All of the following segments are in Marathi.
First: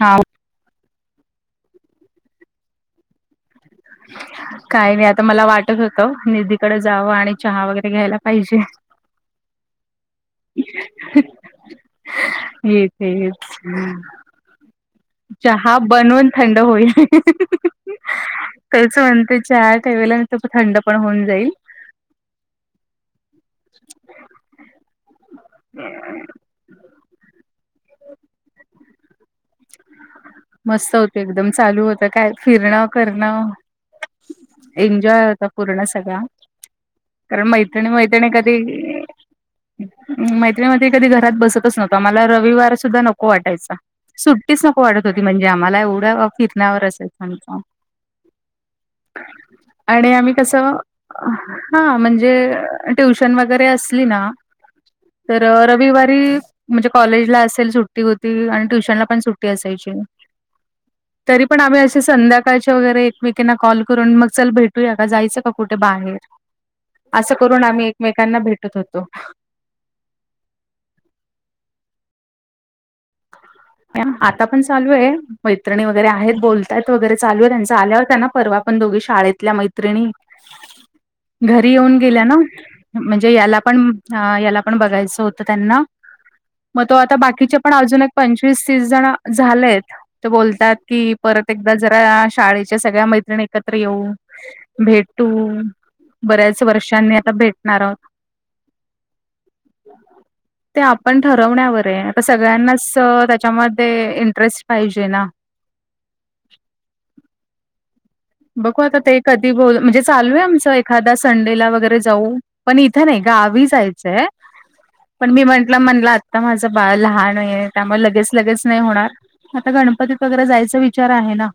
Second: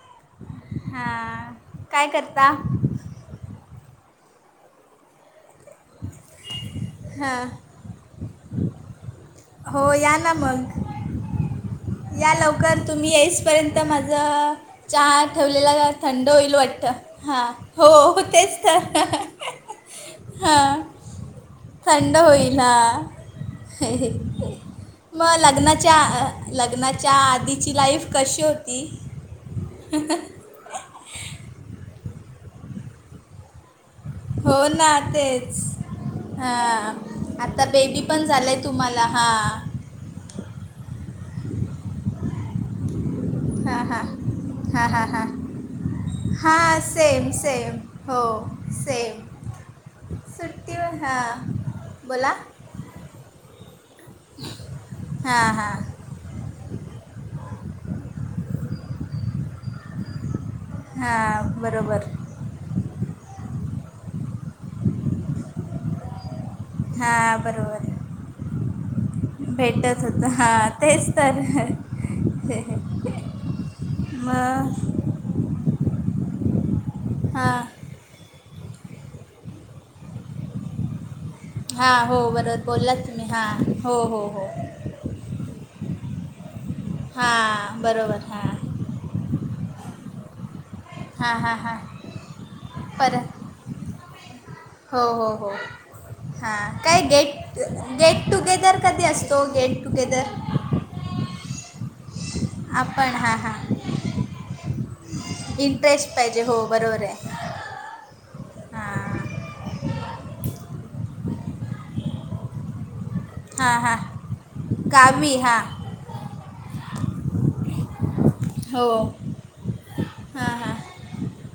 हा! हा काय करता? काही नाही आता मला वाटत हक निधीकडे जावं आणि हां चहा वगैरे घ्यायला पाहिजे. हो या ना मग! [inaudible] या लवकर तुम्ही येतेच येईसपर्यंत माझं चहा ठेवलेला थंड होईल वाटत, हा हो तेच तर. त्यावेळेला थंड हां पण होऊन जाईल. थंड होईल ना मग लग्नाच्या लग्नाच्या आधीची लाईफ कशी होती? मस्त होते एकदम चालू होत काय फिरणं करणं. हो ना एन्जॉय होता तेच पूर्ण सगळ हां कारण आता मैत्रिणी बेबी पण मैत्रिणी झालं कधी आहे तुम्हाला हां मैत्रीनि मधी कधी घरात बसतच नव्हतता मला रविवार सुद्धा नको वाटायचा. हां हां सुट्टीच नको हां वाटत हां होती हां म्हणजे आम्हाला एवढं हां फिरण्यावर असेय सेम समज. सेम हो सेम आणि आम्ही कसं सुट्टीवर हां हा बोला म्हणजे ट्युशन वगैरे असली ना तर हां हां रवी वारी म्हणजे कॉलेजला असेल सुट्टी होती आणि ट्युशनला पण सुट्टी असायची. तरी हां पण आम्ही अशी बरोबर संध्याका ळच्या वगैरे एकमेकींना कॉल करून मग चल भेटूया का? जायचं का कुठ बाहेर? हां असं करून आम्ही बरोबर एकमेकांना भेटत होतो. भेटत होत हा तेच तर! आता पण मग चालूये मैत्रिणी वैगेरे आहेत बोल त्यात वगैरे चालू हां त्यांच आल्यावरत त्यांना परवा पण दोघी शाळेतल्या मैत्रिणी घरी हां येऊन हो गेल्या ना, बरोबर बोललात तुम्ही म्हणजे हां याला पण हो हो हो याला बघायच होत त्यांना म तो आता बाकीच्या पण हां अजून एक बरोबर हां पंचवीस तिस जण झालेत. ते बोलतात की हां परत हां एकदा हां जरा शाळेच्या सगळ्या परत मैत्रिणी एकत्र येऊ भेटू हा बऱ्याच काय वर्षांनी आता गेट भेटणार आहोत गेट टुगेदर कधी असतो गेट टुगेदर? ते आपण ठरवण्यावर आहे तर सगळ्यांनाच आपण हां हां त्याच्यामध्ये इंटरेस्ट पाहिजे ना. फ्रेश पाहिजे हो बरोबर आहे. बघू आता ते हां कधी बोल म्हणजे चालू आहे आमचं एखादा्या संडेला वगैरे जाऊ. पण इथं नाही गावी हां हां जायचंय पण गावी मी हां म्हंटलं म्हणलं आता माझं बाळ लहानये. त्यामुळे लगेच लगेच नाही हो होणार. आता गणपतीत वगैरे हां हां जायचा विच विचार आहे ना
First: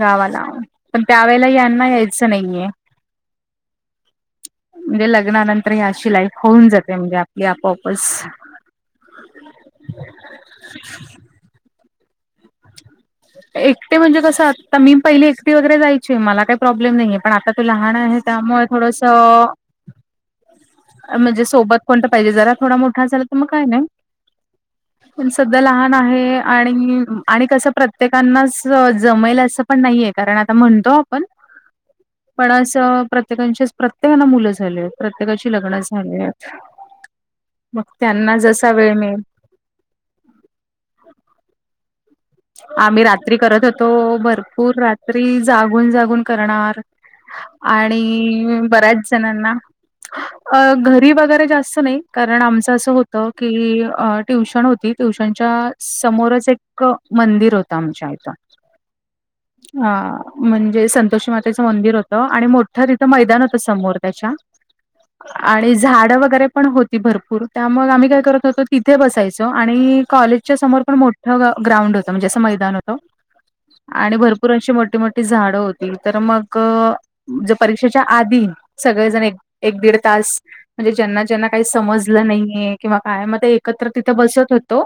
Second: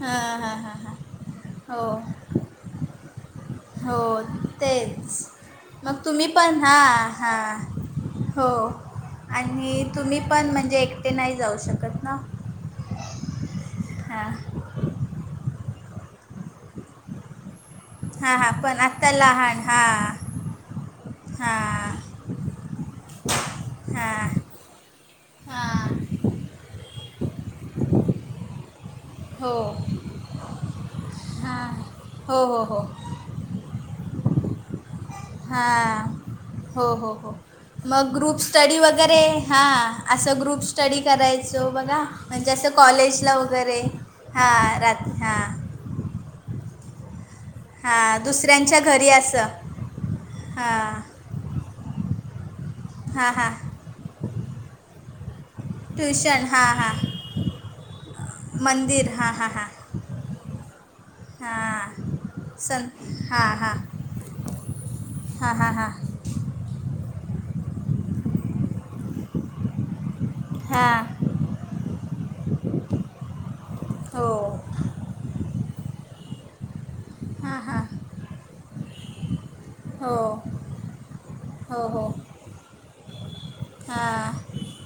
हां हां हां हां पण त्यावेेळेला हो यांना यायचं नहीये. हो.. तेच. म्हणजे लग्नानंतर ही मग अशी तुम्ही लाईफ पण होऊन हा.. जाते म्हणजे हा. आपली आपोआपच हो.. आणि तुम्ही पण म्हणजे एकटे नाही जाऊ शकत ना? एकट म्हणजे हां कसं? आत्ता मी पहिली एकटी वगैरे जायची मला काही प्रॉब्लेम नाहीये. पण आता तो लहान आहे. हां हां त्यामुळे पण थोडस आत्ता लहान हां म्हणजे सोबत हां कोणत पाहिजे जरा. थोडा मोठा झाला तर मग काय नाही? हां पण सध्या हां लहान आहे. आणि आणि कस प्रत्य प्रत्येकांनाच जमेल हो असं पण नाहीये? कारण आता म्हणतो आपण हां हो पण.. हो अस हो प्रत्येकाचेच प्रत्येकाना मुलं झालेयेत. प्रत्येकाची लग्न हां झालीये. हो हो हो मग त्यांना जसा वेळ मिळेल हा.. अस ग्रुप स्टडी करायचो बघा? म्हणजे असं आम्ही कॉलेजला रात्री करत वगैरे होतो. हां भरपूर रात रात्री हां जाग गुण जागून करणार. हां आणि दुसऱ्यांच्या बऱ्याच घरी जणांना. असं अ हां घरी वगैरे जास्त नाही? कारण आमचं असं होतं हां की हां ट्युशन होती. ट्युशनच्या ट्युशन समोरच हां एक हां मंदिर होत आमच्या इथ. हा.. हा.. हा. अ.. म्हणजे संतोषी मातेच मंदिर होत हां आणि मोठ सन तिथं मैदान हां होत हां समोर त्याच्या. हां हां आणि हां झाड वगैरे पण हो भरपूर त्या मग आम्ही काय करत होतो. तिथे बसायचो आणि कॉलेजच्या समोर पण हां मोठ हो.. ग्राउंड होत म्हणजे अस मैदान होत. आणि हो भरपूर अशी मोठी मोठी झाडं होती. तर मग जे हां हां परीक्षेच्या आधी सगळेजण एक एक दीड हो तास म्हणजे ज्यांना ज्यांना काही हो हो समजलं नाहीये? किंवा काय मग ते एकत्र तिथं हां बसत होतो.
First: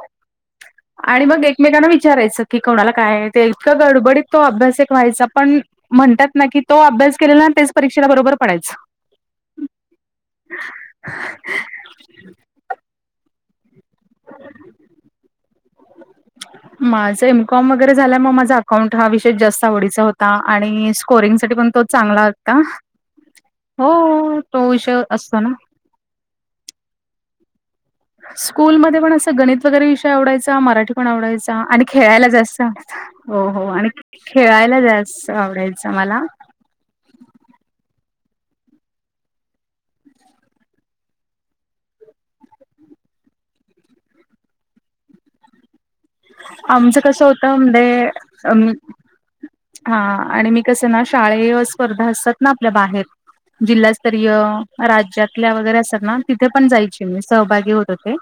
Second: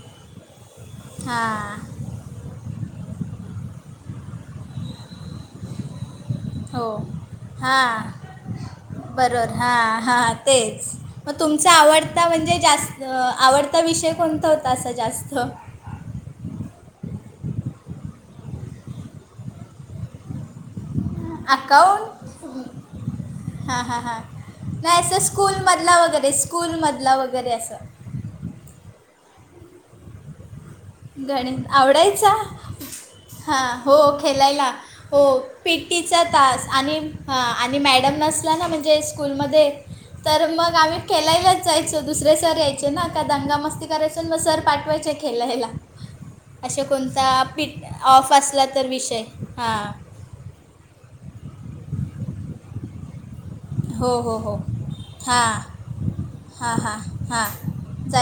आणि मग हां एकमेकांना विचार विचारायच की कोणाला काय? ते इतकं गडबडीत तो अभ्यास एक व्हायचा पण म्हणतात ना की तो हो अभ्यास केलेला ना? तेच हां परीक्षेला बरोबर पडायच. बरोबर. हा.. हा.. तेच मग तुमच आवड आता म्हणजे जास्त आवडता विषय कोणता होता? असा जास्त? [inaudible] माझं एमकॉम वगैरे झाल. मग माझा अकाउंट हा विषय जास्त आवडीचा होता. आणि स्कोरिंग साठी पण तो चांगला अकाऊंट होता. हो.. तो विषय असतो ना? मधला वगैरे स्कूल मधला वगैरे अस स्कूलमध्ये पण अस गणित वगैरे विषय आवडायचा. मराठी पण आवडायचा गणित आणि खेळायला आवडायचा जास् हो हो आणि खेळायला जास् हो पी टीचा तास आणि आणि मॅडम नसला ना म्हणजे स्कूलमध्ये तर मग आम्ही खेलायलाच जायचो दुसरे सर यायचे ना का दंगा मस्ती करायचो मग सर पाठवायचे. खेलायला. आमचं कसं होतं म्हणजे ऑफ असला तर विषय हां हा आणि मी कसं ना शाळे स्पर्धा असतात ना आपल्या बाहेर हो जिल्हास्तरीय हो हो राज्यातल्या हां वगैरे असतात ना तिथे पण हां जायचे मी सहभागी होत होते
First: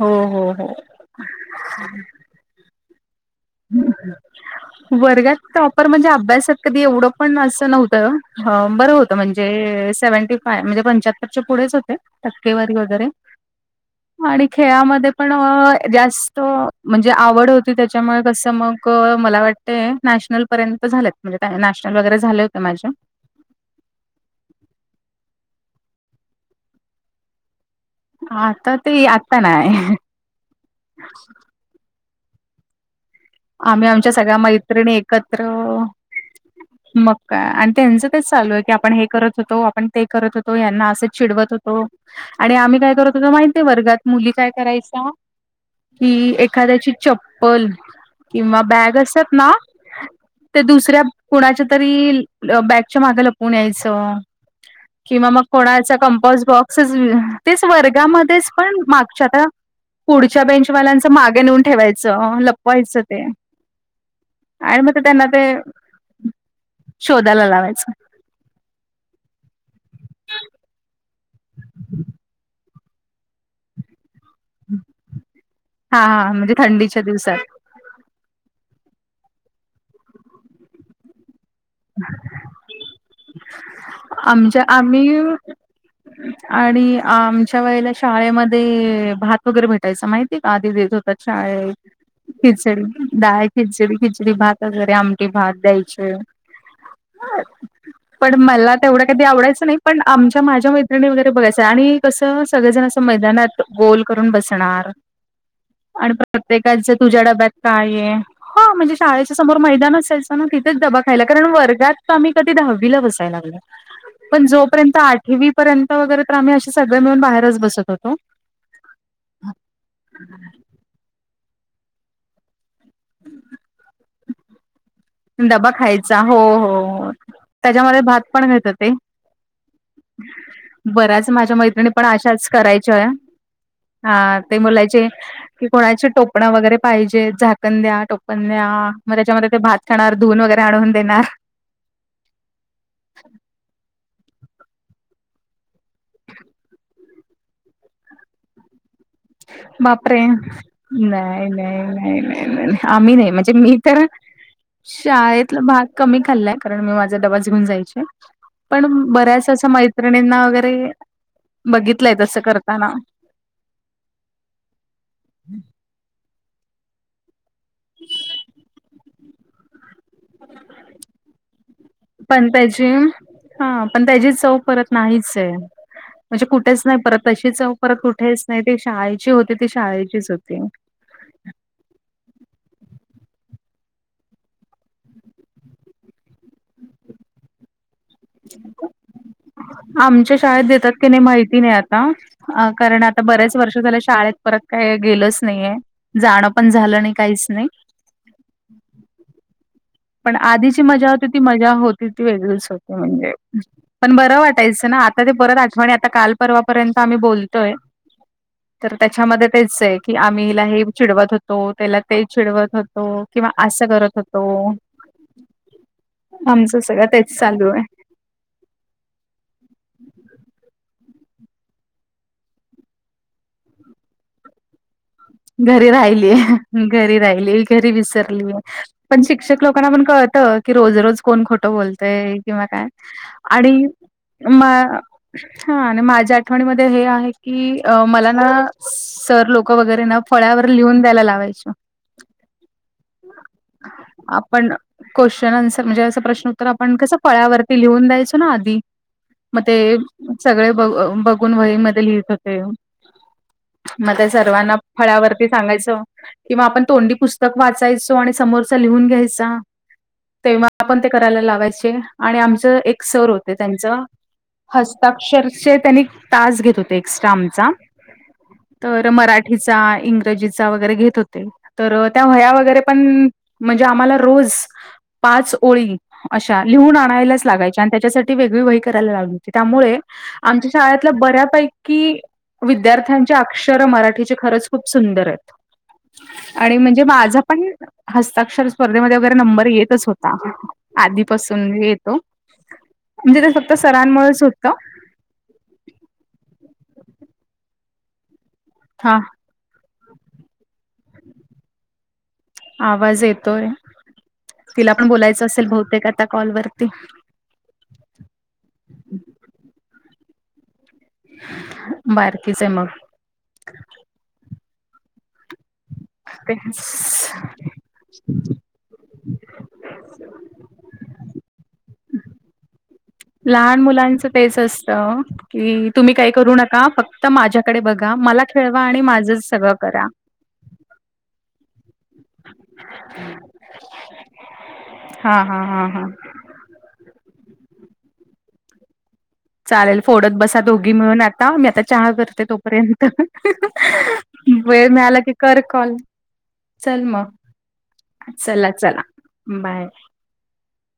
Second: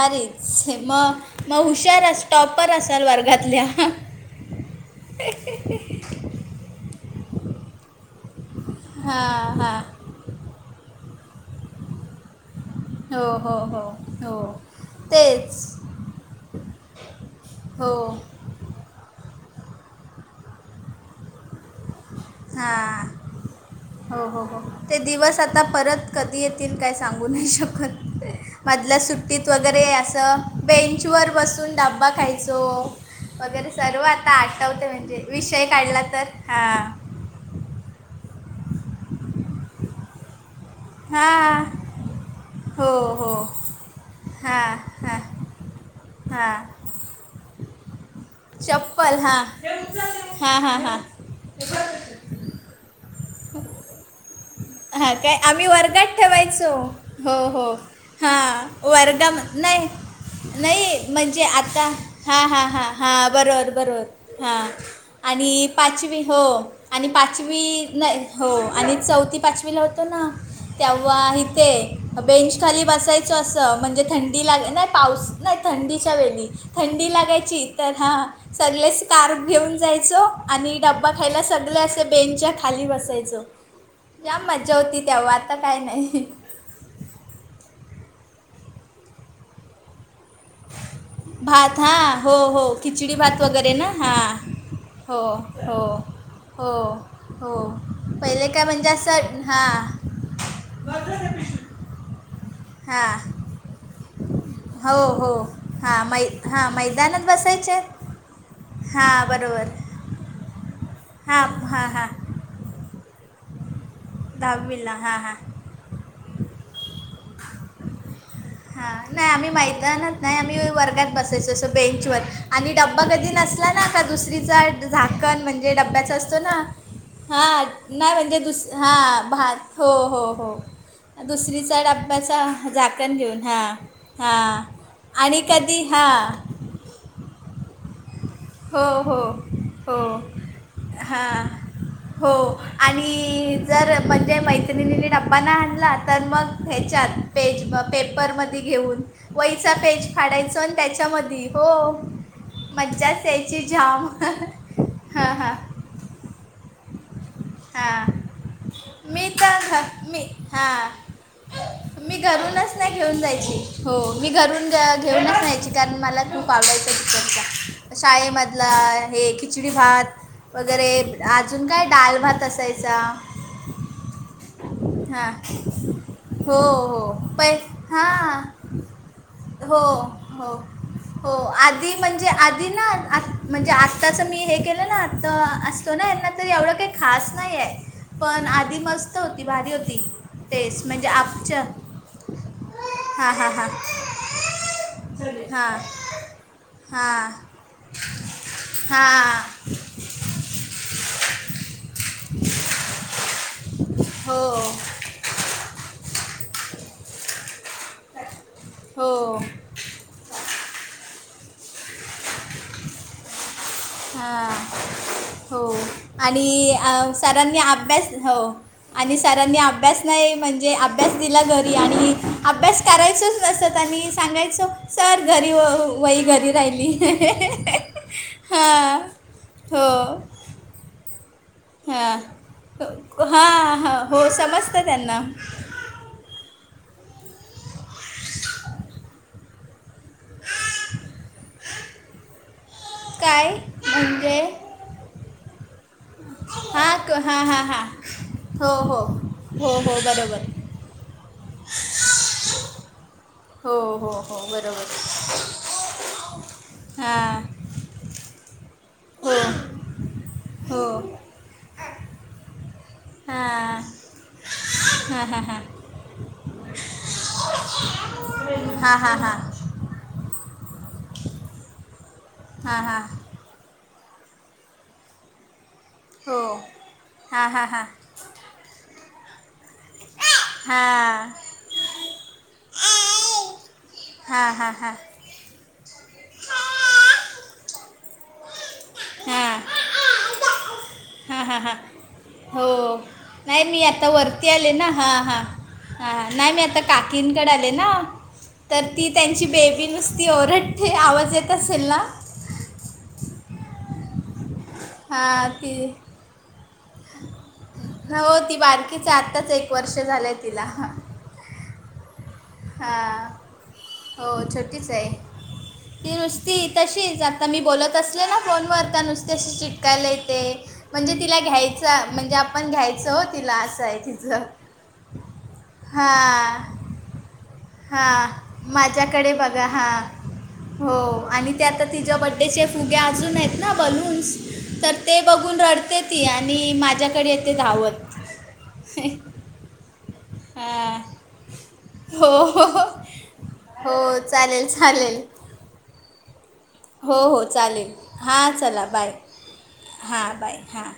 हो हो हो मग मग हुशार अस टॉपर असाल वर्गातल्या वर्गात टॉपर म्हणजे अभ्यासात. कधी एवढं पण अस नव्हतं बरं होतं हां हां म्हणजे सेव्हटी काय म्हणजे पंच्याहत्तरच्या पुढेच होते. टक्केवारी वर हो.. हो.. हो. हो आणि खेळामध्ये पण तेच जास्त म्हणजे आवड होती. हो त्याच्यामुळे अस मग मला वाटतय नॅशनल पर्यंत झालेत. म्हणजे नॅशनल वगैरे झाले होते माझे. हां हो.. हो.. हो. ते दिवस आता परत कधी येतील काय सांगू नाही शकत? आता मधल्या ते आता सुट्टीत वगैरे नाही. अस बेंच वर बसून डबा खायचो. वगैरे आम्ही सर्व आमच्या आता सगळ्या आठवते मैत्रिणी म्हणजे एकत्र विषय काढला तर हां मग का आणि त्यांच तेच चालू आहे की आपण हे करत होतो, आपण ते करत होतो, यांना अस असं चीडवत हां होतो आणि आम्ही हो काय करत होतो हो माहितीय, वर्गात मुली काय हां करायचा हां कि हां एखाद्याची चप्पल किंवा बॅग चप्पल असतात हां ना, हां ते हां हां दुसऱ्या कुणाच्या तरी बॅगच्या माग लपवून यायचं. हां किंवा काय मग आम्ही कोणाचा वर्गात कम्पोस्ट ठेवायचो बॉक्सस हो तेच हो वर्गामध्येच हां पण मागच्या वर्गा आता नाही पुढच्या नाही बेंचवाल्यांचं मागे म्हणजे नेऊन आता ठेवायचं, हां हां हां लपवायचं ते. हां बरोबर बरोबर हां, आणि मग ते त्यांना ते आणि पाचवी हो, आणि शोधायला पाचवी लावायचं. नाही हो, आणि चौथी, पाचवीला होत ना तेव्हा इथे बेंच खाली बसायच अस, म्हणजे थं थंडी लाग नाही, पाऊस नाही हा थंडीच्या हा वेळी, म्हणजे थंडीच्या थंडी दिवसात. लागायची, तर हा. सगळे स्कार्फ घेऊन जायचो आणि ड ब्बा खायला सगळे असे बेंच च्या खाली बसायचो. जाम आमच्या, मजा होती आम्ही तेव्हा आता काय नाही आणि आमच्या वेळेला शाळेमध्ये भात वगैरे भेटायचा माहितीय का, आधी देत होत शाळेत भात हां हो हो खिचडी, भात डाळ वगैरे ना खिचडी, खिचडी हां भात कधीतरी हो आमटी भात हो द्यायचे. हो. हो पण पहिले काय मला म्हणजे तेवढं कधी असं आवडायचं हां नाही. पण आमच्या, माझ्या मैत्रिणी वगैरे बघायच. आणि कस सगळेजण अस, हां मैदानात गोल करून बसणार. हो हो हां आणि मै हां प्रत्येकाच तुझ्या मैदानात डब्यात बसायचे काय आहे. ह म्हणजे हां शाळेच्या समोर बरोबर मैदान असायच. पण मग तिथेच डबा खायला, हां कारण हां हां वर्गात आम्ही कधी दहावीला बसायला लागल. पण जोपर्यंत दहावीला हां हां आठवी पर्यंत वगैरे तर, आम्ही असे सगळे मिळून बाहेरच बसत होतो हा, नाही, आम्ही मैदानात नाही, आम्ही वर्गात बसत त्याच्या असं बेंच वर, आणि डब्बा कधी नसला ना, का दुसरीचा झाकण. डबा म्हणजे डब्याच खायचा असतो हो ना, हो हा त्याच्यामध्ये नाही, भात म्हणजे पण दुस मिळत होते. हा भात हो हो हो. बऱ्याच माझ्या दुसरीचा मैत्रणी पण डब्याचा अशाच करायच्या झाकण घेऊन हा हा हात्या बोलायच्या आणि कधी कोणाची हा टोपण वगैरे पाहिजेत झाकण द्या, टोपण द्या, हो मग हो त्याच्यामध्ये ते भात हो खाणार, धुवून वगैरे आणवून देणार. हा हो आणि जर म्हणजे, मैत्रिणीनी डब्बा नाही आणला तर मग ह्याच्यात पेज पेपरमध्ये घेऊन वहीचा पेज बापरे! फाडायचो आणि त्याच्यामध्ये नाही.. नाही.. हो नाही.. नाही नाही नाही आम्ही मज्जाच नाही म्हणजे यायची मी तर जाम हां हां शाळेतला भात कमी खाल्ला कारण मी माझा डब्बा घेउन जायचे हां पण मी बऱ्याच तर अशा घ मी मैत्रणी वगैरे हां बघितलंय मी तसं घरूनच करताना. नाही घेऊन जायची हो, मी घरून घेऊनच जायची, कारण मला खूप आवडायचं [unintelligible] शाळेमधला हे खिचडी भात, वगैरे अजून काय डाल भात, त्याजी असायचा हा, पण त्याची चव परत नाहीच हां आहे. म्हणजे हो कुठेच नाही हो परत. तशी पै चव परत हां कुठेच नाही. ते शाळेची होती ती हो शाळेचीच हो होती. हो आधी, म्हणजे आधी ना, म्हणजे आत्ताच मी हे केलं ना, आता अस तो ना यंदा तर एवढं काही खास नाही आहे. पण आधी मस्त होती, भारी होती. आमच्या शाळेत टेस्ट देतात म्हणजे की नाही माहिती आपच्या नाही आता. अ कारण आता हां हां बऱ्याच हां वर्ष झाल्या शाळेत परत काय गेलंच नाहीये. हां जाणं पण झालं नाही काहीच नाही. हा. पण आधीची मजा होती. ती मजा होती ती वेगळीच होती. म्हणजे पण बरं हो वाटायचं ना आ आता ती परत आठवणी, आता काल परवा पर्यंत आम्ही बोलतोय, तर हो त्याच्यामध्ये तेच आहे. कि आम्हीला हे चिडवत होतो त्याला ते चिडवत होतो किंवा असं करत हां होतो. हो आणि आमचं सगळं तेच सरांनी चालू आहे अभ्यास हो. आणि सरांनी अभ्यास नाही म्हणजे अभ्यास दिला घरी आणि अभ्यास. करायचच नसत आणि सांगायचं. सर घरी. घरी व- वही राहिलीय घरी राहिली घरी राहिली घरी विसरलीय. हां पण शिक्षक हो लोकांना पण कळत की रोजरोोज कोण खोट हां बोलतय किंवा काय हां आणि हां हो म. समजतं त्यांना हा आणि माझ्या आठवणीमध्ये हे आहे की मला ना सर लोक वगैरे ना. फळावर लिहून द्यायला लावायच काय म्हणजे आपण. क्वेश्चन आन्सर म्हणजे असं प्रश्न उत्तर आपण हां कसं क- हां हां पळ्यावरती हां लिहून द्यायचो ना हो आधी. हो मग हो ते हो बरोबर सगळे ब बघून वही म लिहित होते. हो हो हो बरोबर. ळवरती सांगायच किं आपण तोंडी हां पुस्तक वाचायचो आणि समो लिहून हो घ्यायचा तेव्हा हो आपण ते करायला लावायचे आणि आमच एक. अ सर होते हां त्यांच. हां हां हां हस्ताक्षरचे त्यांनी तास घेत होते एक्स्ट्रा आमचा. हा तर हा हा मराठीचा इंग्रजीचा वगैरे घेत होते तर त्या वया हा वगैरे हा पण. म्हणजे आम्हाला रोज पाच ओळी हो अशा लिहून आणायलाच हा हा लागायच्या हा आणि त्याच्यासाठी. वेगळी व करायला लागली होती त्यामुळे. आमच्या हा हा शाळेतल्या बऱ्यापैकी विद्यार्थ्यांचे अक्षर मराठीचे हा हा हा बर आणि मग म्हणजे मा पण हता. स्पर्धेमध्ये वगैरे नंबर येतच होता हा हा हा आधीपासून येतो. हो म्हणजे ते नाही फक्त मी आता सरांमुळेच वरती होतं. आले ना हा हा. हा नाही मी आता काकींकडे आले ना तर ती हा त्यांची बेबी नुसते. ती ओरड ठे आवाज येत असेल ना. आवाज येतोय तिला पण हा बोलायचं असेल ती बहुतेक आता कॉलवररती. हो ती बारकीच आत्ताच एक वर्ष झालंय तिला. बर. हा हो छोटीच आहे. ती ते नुस्ती तशीच आता मी बोलत अस. आपल्या ना फोनवरता नुसत्या चिटकायला येते म्हणजे तिला घ्यायच म्हणजे आपण घ्यायच. लहान मुलांच तेच असत की तुम्ही काही करू हां नका फक्त माझ्या. डे बघा हां मला खेळवा आणि माझ्याकडे माझं बघा सगळं हां करा. हो आणि त्या आता तिच्या ब. फुगे आजून आहेत ना बलून्स तर ते हा बघून हा हा रडते हा ती आणि. आणि माझ्याकडे येते धावत. चालेल फोडत बसा दोघी हां मिळून आता मी आता चहा हो करते हो तोपर्यंत. हो चालेल. मला चालेल क कर कॉल. चल हो मग. हो चालेल हां चला बाय बाय. हां बाय हां.